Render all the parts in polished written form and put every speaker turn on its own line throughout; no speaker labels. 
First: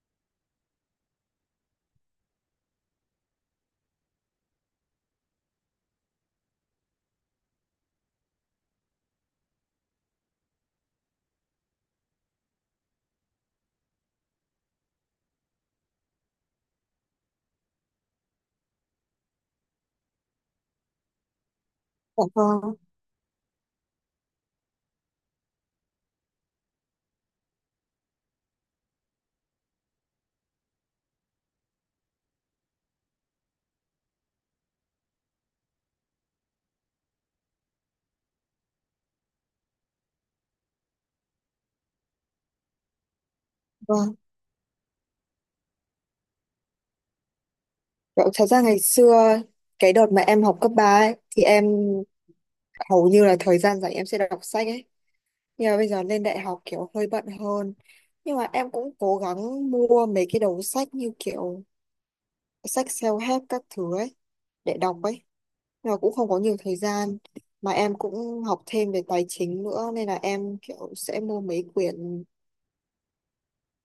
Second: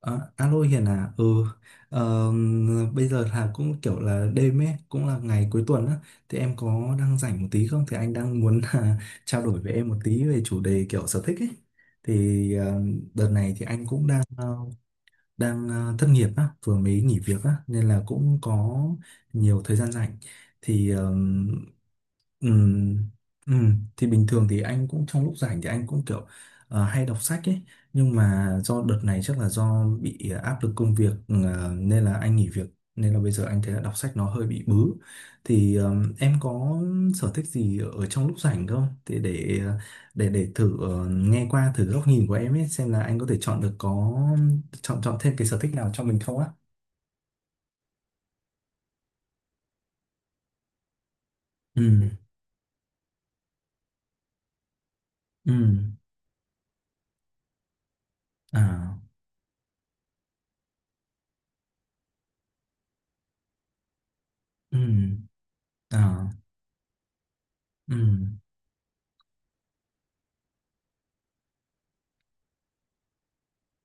Ờ, Alo Hiền à, ờ, bây giờ là cũng kiểu là đêm ấy cũng là ngày cuối tuần á, thì em có đang rảnh một tí không? Thì anh đang muốn là trao đổi với em một tí về chủ đề kiểu sở thích ấy. Thì đợt này thì anh cũng đang thất nghiệp á, vừa mới nghỉ việc á, nên là cũng có nhiều thời gian rảnh. thì ờ,
Dạ
Ừ,
vâng,
ừ. Thì bình thường thì anh cũng trong lúc rảnh thì anh cũng kiểu hay đọc sách ấy, nhưng mà do đợt này chắc là do bị áp lực công việc nên là anh nghỉ việc, nên là bây giờ anh thấy là đọc sách nó hơi bị bứ. Thì em có sở thích gì ở trong lúc rảnh không, thì để thử nghe qua thử góc nhìn của em ấy, xem là anh có thể chọn được,
vâng.
có chọn chọn thêm cái sở thích nào cho mình không á?
Dạ, thật ra ngày xưa cái đợt mà em học cấp 3 ấy, thì em
Ừ.
hầu như là thời gian rảnh em sẽ đọc sách ấy.
Ừ.
Nhưng mà bây giờ lên đại học kiểu hơi bận hơn. Nhưng mà em cũng
À.
cố gắng mua mấy cái đầu sách như kiểu sách self-help các thứ ấy để
Ừ.
đọc ấy. Nhưng mà cũng không
À.
có nhiều thời gian. Mà em
Ừ.
cũng học thêm về tài chính nữa nên là em kiểu sẽ mua mấy quyển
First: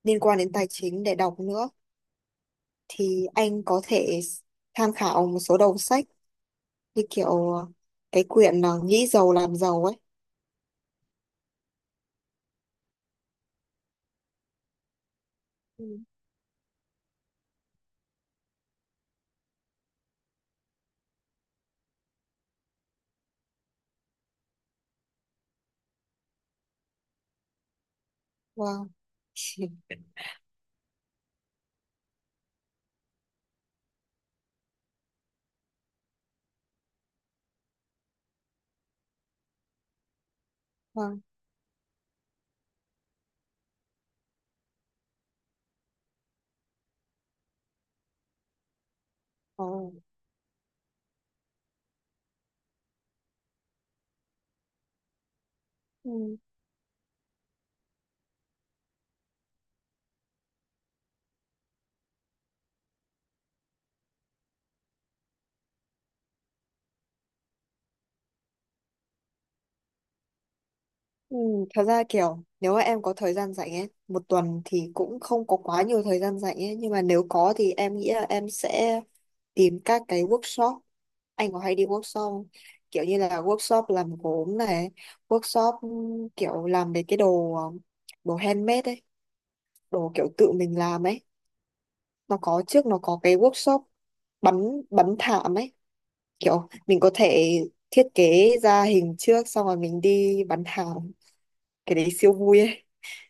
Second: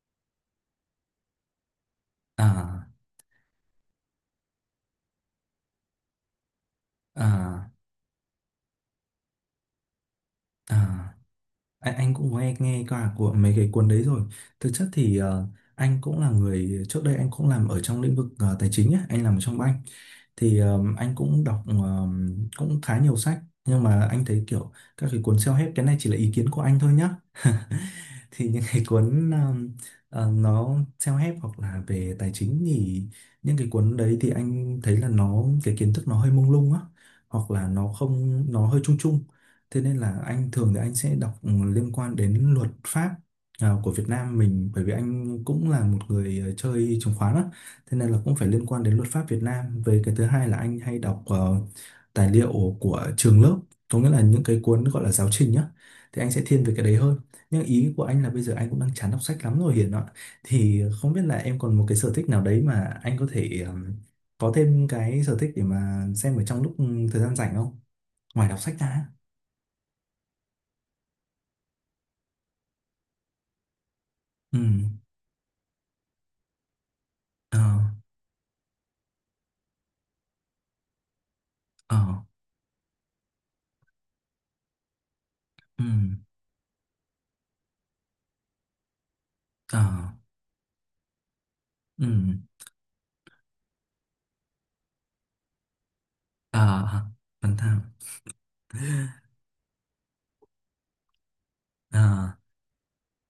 liên quan đến tài chính để đọc nữa.
À.
Thì anh có thể tham khảo một số đầu sách như kiểu
À.
cái quyển là nghĩ giàu làm giàu ấy.
À, anh cũng nghe nghe qua của mấy cái cuốn đấy rồi. Thực chất thì
Ừ.
anh cũng là người trước đây anh cũng làm ở trong lĩnh vực tài chính á, anh làm ở trong bank. Thì anh cũng đọc cũng khá nhiều sách, nhưng mà anh thấy kiểu các cái cuốn self-help, cái này chỉ là ý kiến của anh thôi nhá. Thì những cái
Wow.
cuốn nó self-help hoặc là về tài chính thì những cái cuốn đấy thì anh thấy là nó, cái kiến thức nó hơi mông lung á, hoặc là nó không, nó hơi chung chung. Thế nên là anh thường thì anh sẽ
Vâng.
đọc liên quan đến luật pháp, à, của Việt Nam mình, bởi vì anh cũng là một người chơi chứng khoán á, thế nên là cũng phải liên quan đến luật pháp Việt
Ờ.
Nam. Về cái thứ hai là anh hay đọc tài liệu của trường lớp, có nghĩa là những cái cuốn gọi là giáo trình nhá. Thì anh
Ừ.
sẽ thiên về cái đấy hơn. Nhưng ý của anh là bây giờ anh cũng đang chán đọc sách lắm rồi Hiền ạ. Thì không biết là em còn một cái sở thích nào đấy mà anh có thể có thêm cái sở thích để mà xem ở trong lúc thời gian rảnh không? Ngoài đọc sách ra.
Ừ. Thật ra kiểu nếu mà em có thời gian rảnh ấy, một
Ừ.
tuần thì cũng không có quá nhiều thời gian rảnh ấy, nhưng mà nếu có
Ờ.
thì em nghĩ là em sẽ tìm các cái workshop. Anh có hay đi
Ờ.
workshop không? Kiểu như là workshop làm gốm này, workshop
Ừ.
kiểu làm mấy cái đồ đồ handmade ấy,
Ờ.
đồ kiểu tự mình làm ấy.
Ừ.
Nó có trước nó có cái workshop bắn bắn thảm ấy. Kiểu mình
Ờ.
có thể
Bán thảo.
thiết kế ra hình trước xong rồi mình đi bán hàng cái
Ờ.
đấy siêu vui ấy.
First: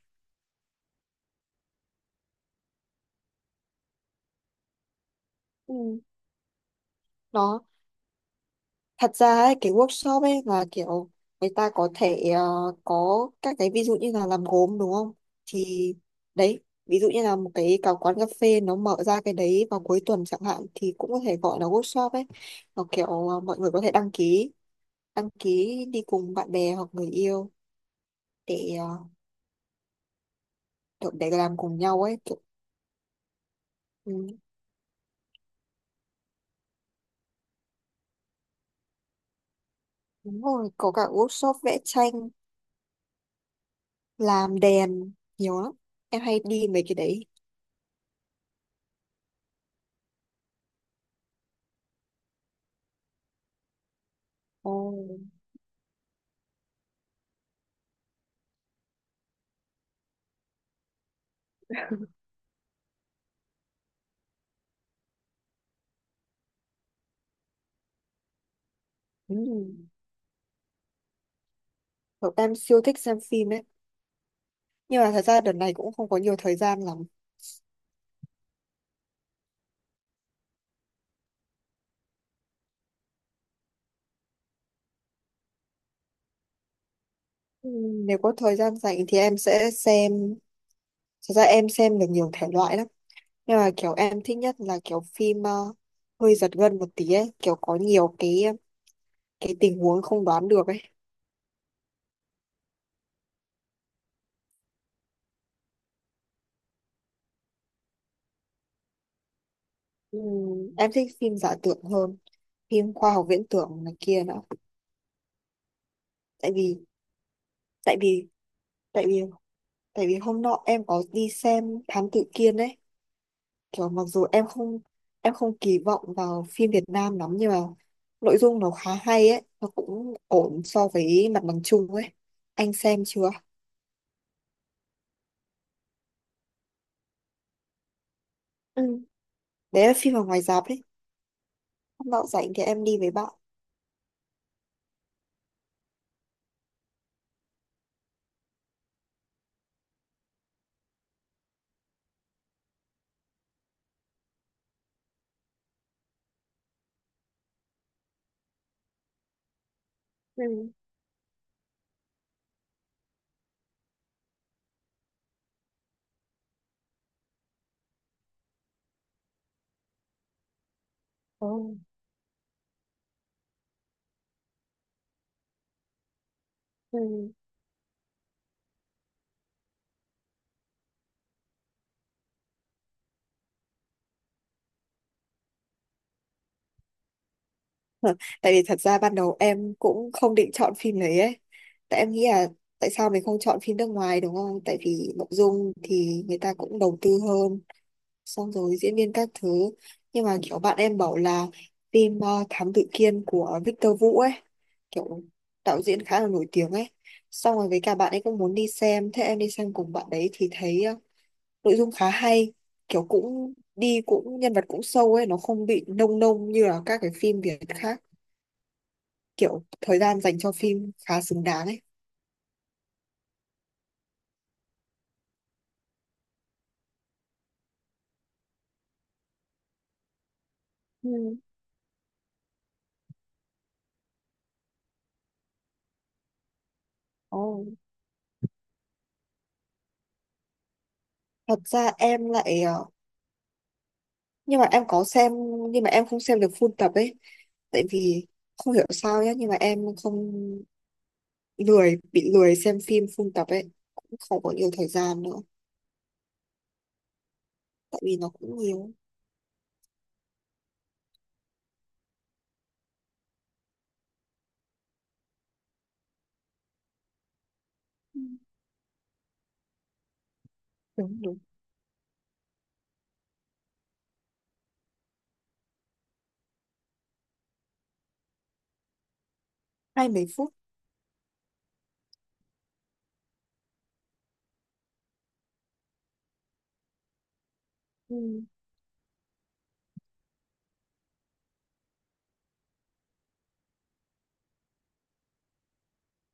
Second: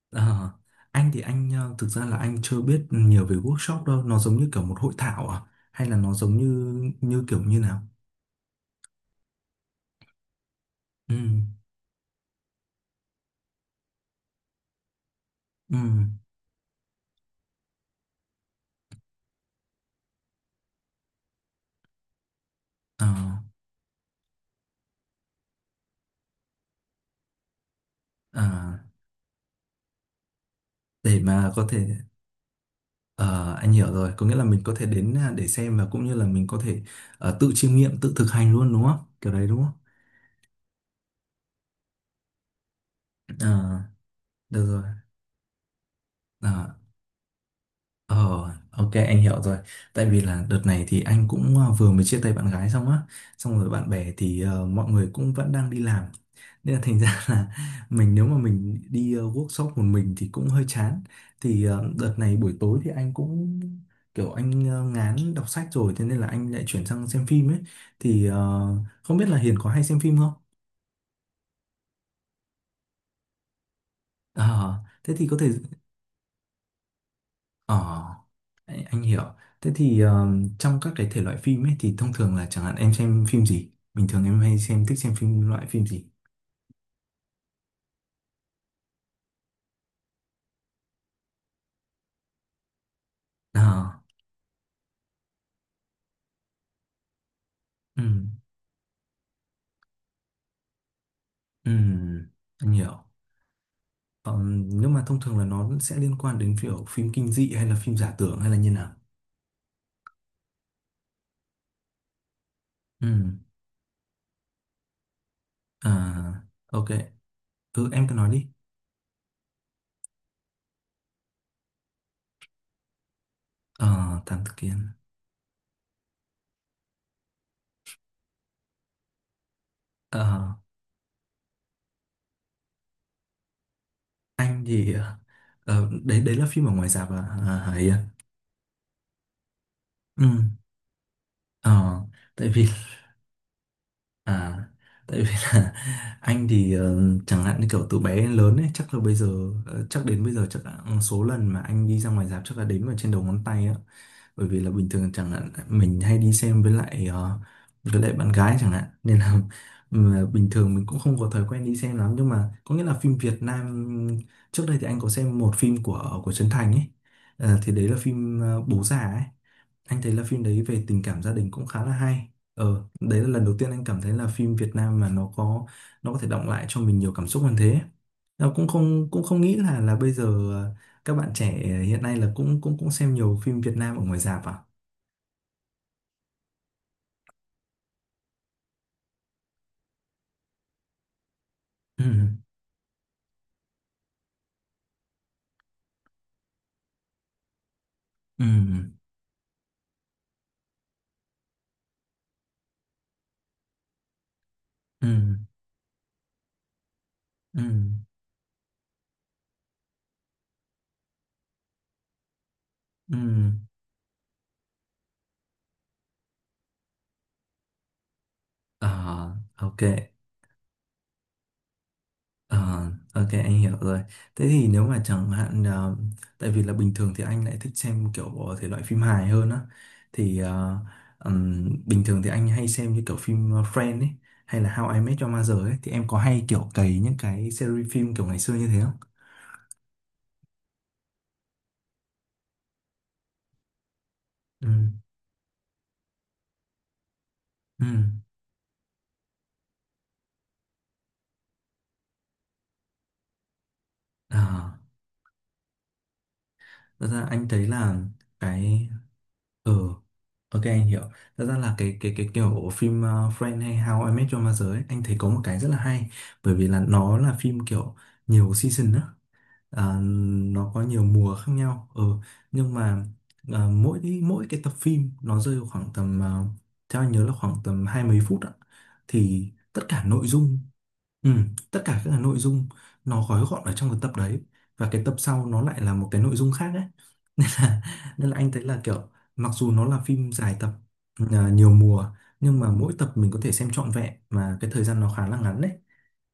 Ờ. Anh thì anh thực ra là anh chưa biết nhiều về workshop đâu, nó giống như kiểu một hội thảo à? Hay là
Ừ.
nó giống như như kiểu như
Nó
nào?
thật ra ấy, cái workshop ấy là kiểu
Ừ.
người ta có thể có các cái ví dụ như là làm gốm đúng không,
Ừ.
thì đấy ví dụ như là một cái cả quán cà phê nó mở ra cái đấy vào cuối tuần chẳng hạn thì cũng có thể gọi là workshop ấy, nó kiểu
Ờ.
mọi người có thể đăng ký đi cùng bạn bè hoặc người yêu
Ờ.
để kiểu
để
để
mà
làm
có
cùng
thể
nhau ấy kiểu.
ờ Anh hiểu
Ừ.
rồi, có nghĩa là mình có thể đến, à, để xem và cũng như là mình có thể tự chiêm nghiệm, tự thực hành luôn, đúng không? Kiểu đấy đúng không?
Đúng rồi, có cả workshop vẽ tranh,
Ờ.
làm
Được rồi.
đèn, nhiều lắm. Em hay
Ờ,
đi mấy cái đấy.
Ờ, ok, anh hiểu rồi. Tại vì là đợt này thì anh cũng vừa mới chia tay bạn gái xong á, xong rồi bạn bè thì
Ồ.
mọi người cũng vẫn đang đi làm. Nên là thành ra là mình nếu mà mình đi workshop một mình thì cũng hơi chán. Thì đợt này buổi tối thì anh cũng kiểu anh ngán đọc sách rồi, thế nên là anh lại chuyển sang xem phim ấy. Thì không biết
Ừ.
là Hiền có hay xem phim không?
Cậu em siêu thích xem phim ấy.
Ờ,
Nhưng mà
thế
thật
thì có
ra
thể.
đợt này cũng không có nhiều thời gian lắm.
Ờ, anh hiểu. Thế thì trong các cái thể loại phim ấy thì thông thường là chẳng hạn em xem phim gì? Bình thường em hay xem, thích xem phim, loại phim gì?
Ừ, nếu có thời gian rảnh thì em sẽ xem, thật ra em xem được nhiều thể loại lắm. Nhưng mà kiểu
À.
em thích nhất là kiểu phim hơi giật gân một tí ấy, kiểu có
Ừ,
nhiều cái tình huống không đoán được ấy.
ừ, anh hiểu. Nhưng mà thông thường là nó sẽ liên quan đến kiểu phim kinh dị hay là phim giả tưởng hay là như nào?
Ừ, em thích phim giả tưởng hơn, phim
Ừ.
khoa học viễn tưởng này kia nữa.
À,
Tại vì,
ok. Ừ,
tại
em cứ
vì
nói đi.
tại vì tại vì hôm nọ em có đi xem Thám Tử Kiên ấy, kiểu mặc
Ờ,
dù
Thám
em
Tử Kiên.
không em không kỳ vọng vào phim Việt Nam lắm, nhưng mà nội dung nó khá hay ấy, nó cũng
Ờ,
ổn so với mặt bằng chung ấy. Anh xem chưa?
anh thì... đấy đấy là phim ở ngoài rạp à? À, Hải à?
Ừ, đấy là phim ở
Ừ.
ngoài rạp đấy.
Ờ,
Hôm nọ
tại
rảnh thì
vì
em đi với bạn.
À, tại vì là anh thì chẳng hạn như kiểu từ bé đến lớn ấy, chắc là bây giờ chắc đến bây giờ chắc là số lần mà anh đi ra ngoài rạp chắc là đếm vào trên đầu ngón tay á, bởi vì là bình thường chẳng hạn mình hay đi xem với lại với lại bạn gái chẳng hạn nên là mà
Ừ.
bình thường mình cũng không có thói quen đi xem lắm, nhưng mà có nghĩa là phim Việt Nam trước đây thì anh có xem một phim của Trấn Thành ấy, Ờ, thì đấy là phim Bố Già ấy. Anh thấy là phim đấy về tình cảm gia
Ồ.
đình cũng khá là hay. Ờ, đấy là lần đầu tiên anh cảm thấy là phim Việt Nam mà nó có thể đọng lại cho mình nhiều cảm
Ừ.
xúc hơn thế. Nó cũng không nghĩ là bây giờ ờ, các bạn trẻ hiện nay là cũng cũng cũng xem nhiều phim Việt Nam ở ngoài rạp à?
Tại vì thật ra ban đầu em cũng không định chọn phim đấy ấy, tại
Ừ,
em nghĩ là tại sao mình không chọn phim nước ngoài đúng không, tại vì nội dung thì người ta cũng đầu tư hơn,
ừ,
xong rồi diễn viên các thứ. Nhưng mà kiểu bạn em bảo là phim Thám Tử Kiên của Victor Vũ ấy,
ừ,
kiểu đạo diễn khá là nổi tiếng ấy, xong
ừ,
rồi với cả
ừ.
bạn ấy cũng muốn đi xem, thế em đi xem cùng bạn đấy thì thấy nội dung khá hay, kiểu
Ừ.
cũng đi cũng nhân vật cũng sâu ấy, nó không bị nông nông như là các cái phim Việt khác,
Ờ,
kiểu
ok.
thời gian dành cho phim khá xứng đáng ấy.
Ờ, ok, anh hiểu rồi. Thế thì nếu mà chẳng hạn tại vì là bình thường thì anh lại thích xem kiểu thể loại phim hài hơn á, thì
Ừ.
bình thường thì anh hay xem như kiểu phim Friends ấy hay là How I Met Your Mother ấy, thì em có hay kiểu cày những cái
Ồ,
series phim kiểu ngày xưa như thế không?
thật ra em lại nhưng mà
Ừ.
em có xem, nhưng mà em không xem được full tập ấy, tại vì không hiểu sao nhé, nhưng mà em không lười bị lười xem phim full tập ấy, cũng
Ừ.
không có nhiều thời gian nữa,
Thật ra anh thấy là
tại vì nó cũng
cái...
nhiều.
ừ ok, anh hiểu. Thật ra là cái kiểu phim Friends hay How I Met Your Mother ấy, anh thấy có một cái rất là hay, bởi vì là nó là phim kiểu
Ừ,
nhiều season á, à, nó có nhiều
đúng
mùa
đúng.
khác nhau. Ừ, nhưng mà à, mỗi mỗi cái tập phim nó rơi vào khoảng tầm, à, theo anh nhớ là khoảng tầm hai mấy phút ạ, thì tất cả
Hai
nội
mấy phút.
dung... Ừ, tất cả các cái nội dung nó gói gọn ở trong cái tập đấy, và cái tập sau nó lại là một cái nội dung khác ấy, nên là
Ừ,
anh thấy là kiểu mặc dù nó là phim dài tập, à, nhiều mùa, nhưng mà mỗi tập mình có thể xem trọn vẹn mà cái thời gian nó khá là ngắn đấy.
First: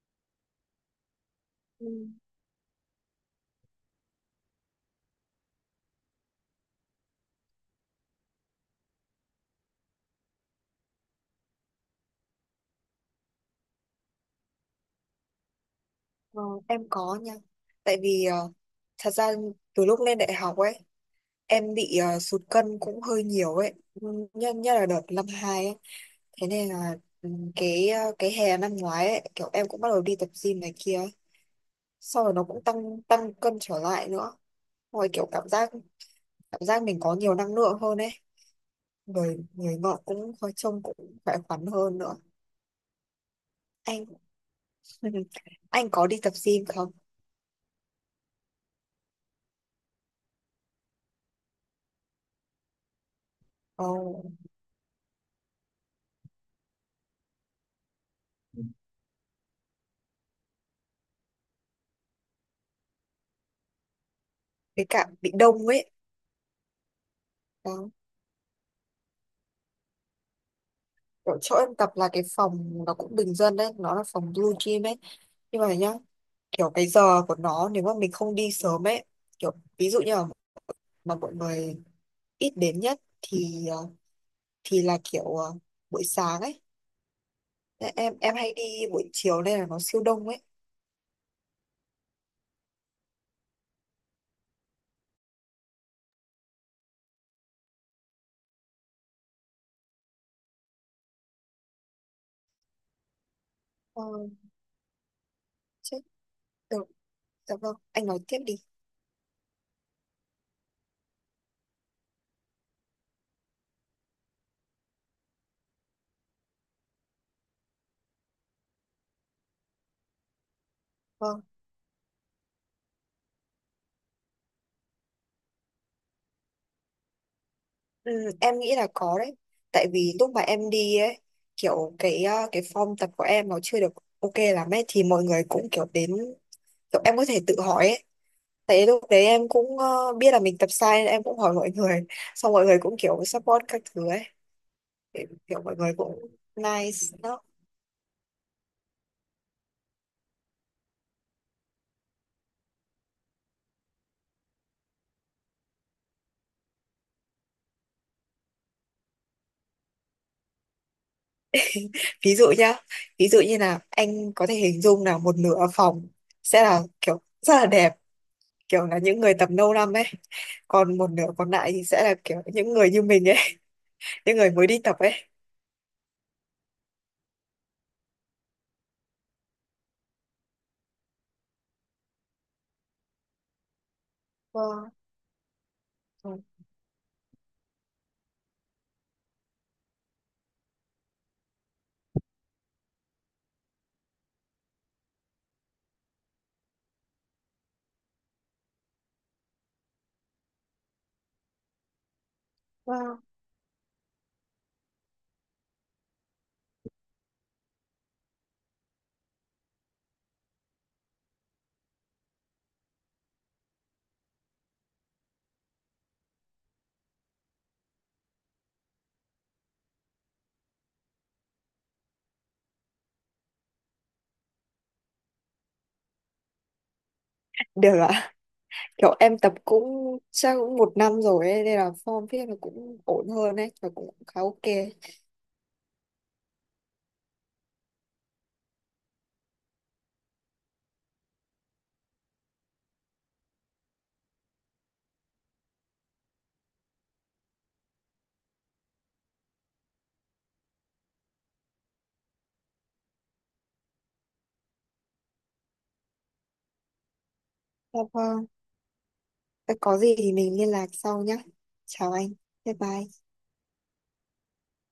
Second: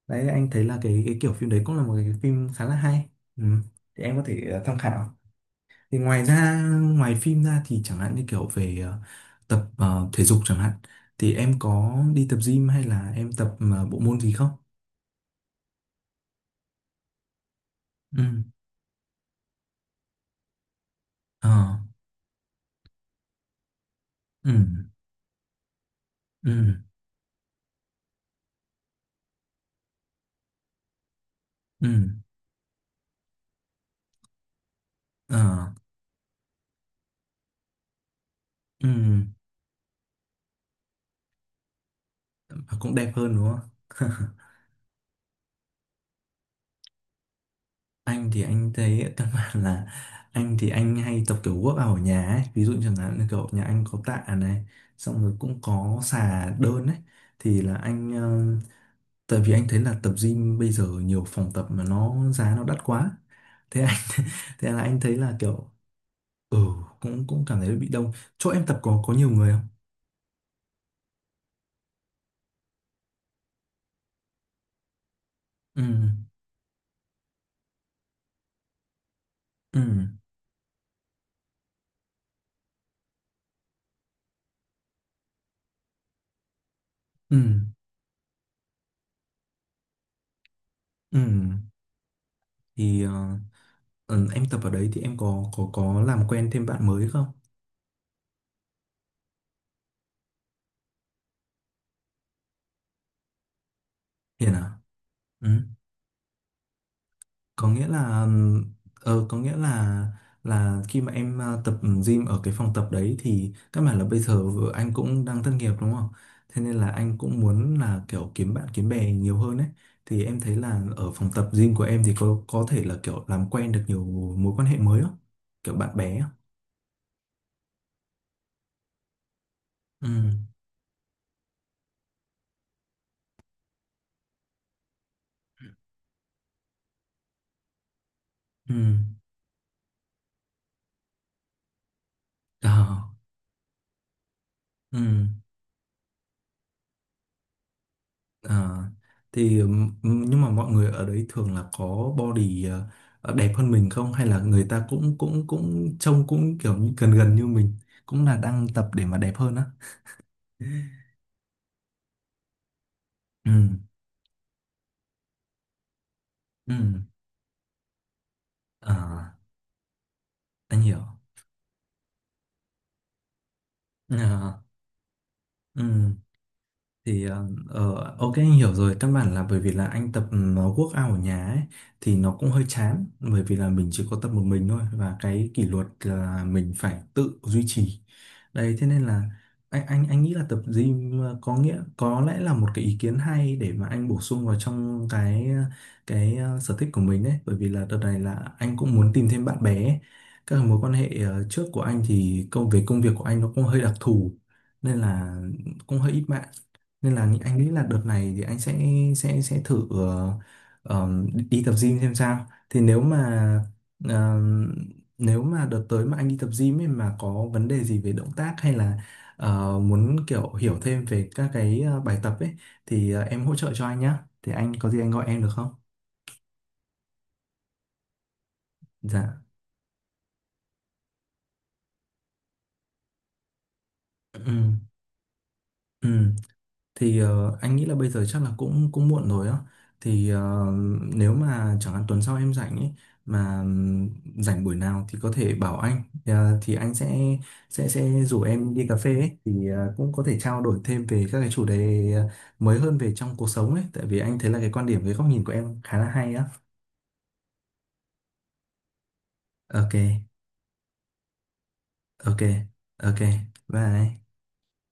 Đấy anh thấy là cái kiểu phim đấy cũng là
ừ.
một cái phim khá là hay. Ừ. Thì em có thể tham khảo. Thì ngoài ra, ngoài phim ra thì chẳng hạn như kiểu về tập thể dục chẳng hạn, thì em có đi tập gym hay là em tập bộ môn gì không?
Ờ, em có nha. Tại vì
Ừ.
thật ra từ lúc lên đại học ấy
Ờ.
em bị sụt cân cũng hơi nhiều ấy. Ừ,
Ừ.
nhất nhất là đợt năm hai ấy, thế
Ừ.
nên là ừ, cái hè năm ngoái ấy kiểu em cũng bắt đầu đi tập gym này kia ấy.
Ừ.
Sau rồi nó cũng tăng tăng cân trở lại nữa, rồi kiểu
Ờ.
cảm giác mình có nhiều năng lượng hơn ấy,
Ừ.
người người ngọ cũng hơi trông cũng khỏe khoắn hơn nữa.
Và cũng đẹp hơn đúng
Anh.
không?
Anh có đi tập gym không?
Anh thì anh thấy căn bản là anh thì anh hay tập kiểu work out ở nhà ấy, ví dụ chẳng hạn như kiểu nhà anh có
Ồ,
tạ này, xong rồi cũng có xà đơn ấy. Thì là anh tại vì anh thấy là tập gym bây giờ nhiều phòng tập mà nó giá nó đắt quá, thế anh... Thế là
với
anh
cả
thấy
bị
là
đông
kiểu...
ấy
ừ cũng cũng cảm thấy bị
đó.
đông. Chỗ em tập có nhiều người không?
Kiểu chỗ em tập là cái phòng nó cũng bình dân đấy, nó là phòng blue gym ấy, nhưng mà
Ừ.
nhá, kiểu cái giờ của nó nếu mà mình không đi sớm ấy, kiểu
Ừ.
ví dụ như là mà mọi người ít đến nhất thì thì là kiểu buổi sáng ấy.
Ừ.
Thế em hay đi buổi chiều nên là nó siêu đông ấy.
Ừ. Thì em tập ở đấy thì em có làm quen thêm bạn mới không?
Ờ,
Hiền à? Ừ.
chết. Được. Dạ
Có
vâng,
nghĩa
anh nói
là
tiếp đi.
có nghĩa là khi mà em tập gym ở cái phòng tập đấy thì các bạn là bây giờ anh cũng đang thất nghiệp đúng không, thế nên là anh cũng muốn là kiểu kiếm bạn kiếm bè nhiều hơn ấy, thì em thấy là ở phòng
Vâng,
tập gym của em thì có thể là kiểu làm quen được nhiều mối quan hệ mới không? Kiểu bạn bè á.
ừ, em nghĩ là có đấy. Tại
Ừ.
vì lúc mà em đi ấy, kiểu cái form tập của em nó chưa được ok lắm ấy, thì mọi người cũng kiểu đến, kiểu em có thể tự hỏi ấy.
Ừ.
Tại lúc đấy em cũng biết là mình tập sai nên em cũng hỏi mọi người. Xong mọi
Ờ.
người cũng kiểu support các thứ ấy.
Ừ.
Kiểu kiểu mọi người cũng nice đó.
À, thì nhưng mà mọi người ở đấy thường là có body đẹp hơn mình không, hay là người ta cũng cũng cũng trông cũng kiểu như gần gần như mình cũng là đang tập để mà đẹp hơn á?
Ví dụ nhá, ví dụ
Ừ.
như là anh có thể hình dung là một nửa phòng sẽ
Ừ.
là kiểu rất là đẹp. Kiểu là những người
À,
tập lâu năm ấy,
anh
còn
hiểu.
một nửa còn lại thì sẽ là kiểu những người như mình ấy, những người
À,
mới đi tập ấy.
ừ, thì ok, anh hiểu rồi. Căn bản là bởi vì là anh tập nó workout ở nhà ấy, thì nó cũng hơi chán bởi vì là mình chỉ có tập một mình thôi,
Wow,
và cái kỷ luật là mình phải tự duy trì. Đấy, thế nên là anh nghĩ là tập gym có nghĩa có lẽ là một cái ý kiến hay để mà anh bổ sung vào trong cái, sở thích của mình đấy, bởi vì là đợt này là anh cũng muốn tìm thêm bạn bè ấy. Các mối quan hệ trước của anh thì về công việc
wow.
của anh nó cũng hơi đặc thù, nên là cũng hơi ít bạn. Nên là anh nghĩ là đợt này thì anh sẽ sẽ thử đi tập gym xem sao. Thì nếu mà ờm, nếu mà đợt tới mà anh đi tập gym ấy mà có vấn đề gì về động tác hay là muốn kiểu hiểu thêm về các cái bài tập ấy, thì em hỗ trợ cho anh nhá. Thì anh có gì anh gọi em được không?
Được ạ, kiểu em
Dạ.
tập cũng chắc cũng một năm rồi ấy nên là form viết nó cũng ổn hơn ấy và cũng khá ok.
Ừ. Ừ. Thì anh nghĩ là bây giờ chắc là cũng cũng muộn rồi á. Thì nếu mà chẳng hạn tuần sau em rảnh ấy mà rảnh buổi nào thì có thể bảo anh. Ờ, thì anh sẽ sẽ rủ em đi cà phê ấy, thì cũng có thể trao đổi thêm về các cái chủ đề mới hơn về trong cuộc sống ấy, tại vì anh thấy là cái quan điểm, cái góc nhìn của em khá là hay á.
Dạ vâng. Thế
Ok.
có gì thì mình liên lạc sau nhé. Chào anh.
Ok.
Bye
Ok.
bye.
Bye.